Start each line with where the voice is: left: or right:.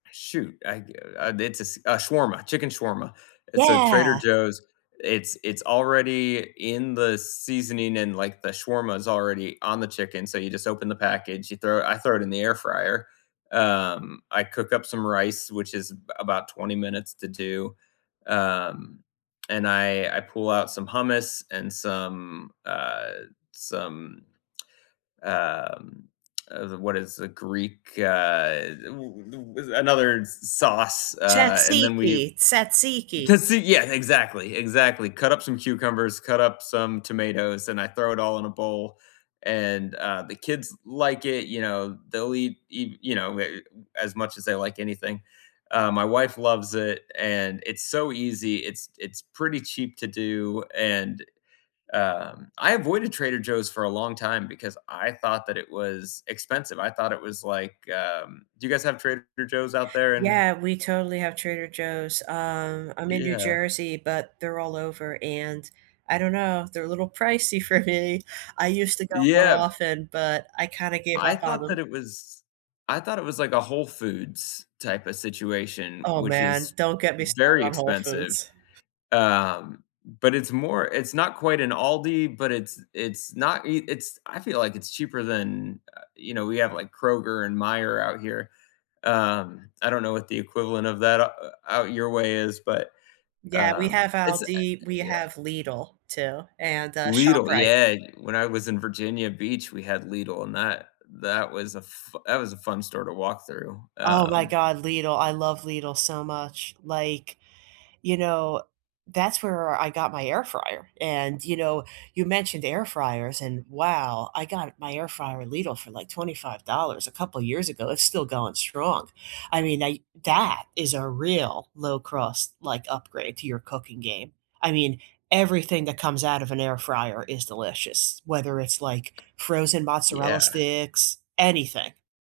left: Shoot, I, uh, it's uh, a shawarma chicken shawarma. It's uh, Trader
right: Yeah.
left: Joe's It's it's already in the seasoning and, like, the shawarma is already on the chicken, so you just open the package, you throw I throw it in the air fryer. Um, I cook up some rice, which is about 20 minutes to do. Um, and I I pull out some hummus and some, uh, some um, uh, what is the Greek, uh, w another sauce, uh, and then
right: Tzatziki,
left: we
right: tzatziki.
left: Tzatziki yeah, exactly, exactly. Cut up some cucumbers, cut up some tomatoes, and I throw it all in a bowl, and uh, the kids like it, you know, they'll eat eat, you know, as much as they like anything. Uh, my wife loves it, and it's so easy, it's it's pretty cheap to do, and um, I avoided Trader Joe's for a long time because I thought that it was expensive. I thought it was like, um do you guys have Trader Joe's out there in
right: Yeah, we totally have Trader Joe's. Um, I'm in New
left: Yeah.
right: Jersey, but they're all over and I don't know, they're a little pricey for me. I used to go more
left: Yeah.
right: often, but I kind of gave
left: I
right: up on
left: thought that
right: 'em.
left: it was I thought it was like a Whole Foods type of situation,
right: Oh
left: which is
right: man, don't get me started
left: very
right: on Whole
left: expensive,
right: Foods.
left: um, but it's more it's not quite an Aldi, but it's it's not i it's I feel like it's cheaper than, uh, you know, we have, like, Kroger and Meyer out here. Um, I don't know what the equivalent of that out out your way is, but,
right: Yeah, we
left: um,
right: have
left: it's, uh
right: Aldi, we
left: yeah.
right: have Lidl too, and uh,
left: Lidl,
right: ShopRite.
left: yeah, when I was in Virginia Beach, we had Lidl and that that was a f that was a fun store to walk through,
right: Oh my
left: um
right: god, Lidl, I love Lidl so much. Like, you know, that's where I got my air fryer, and, you know, you mentioned air fryers, and wow, I got my air fryer at Lidl for like $25 a couple years ago, it's still going strong. I mean, I that is a real low-cost, like, upgrade to your cooking game. I mean, everything that comes out of an air fryer is delicious, whether it's like frozen mozzarella
left: Yeah.
right: sticks, anything.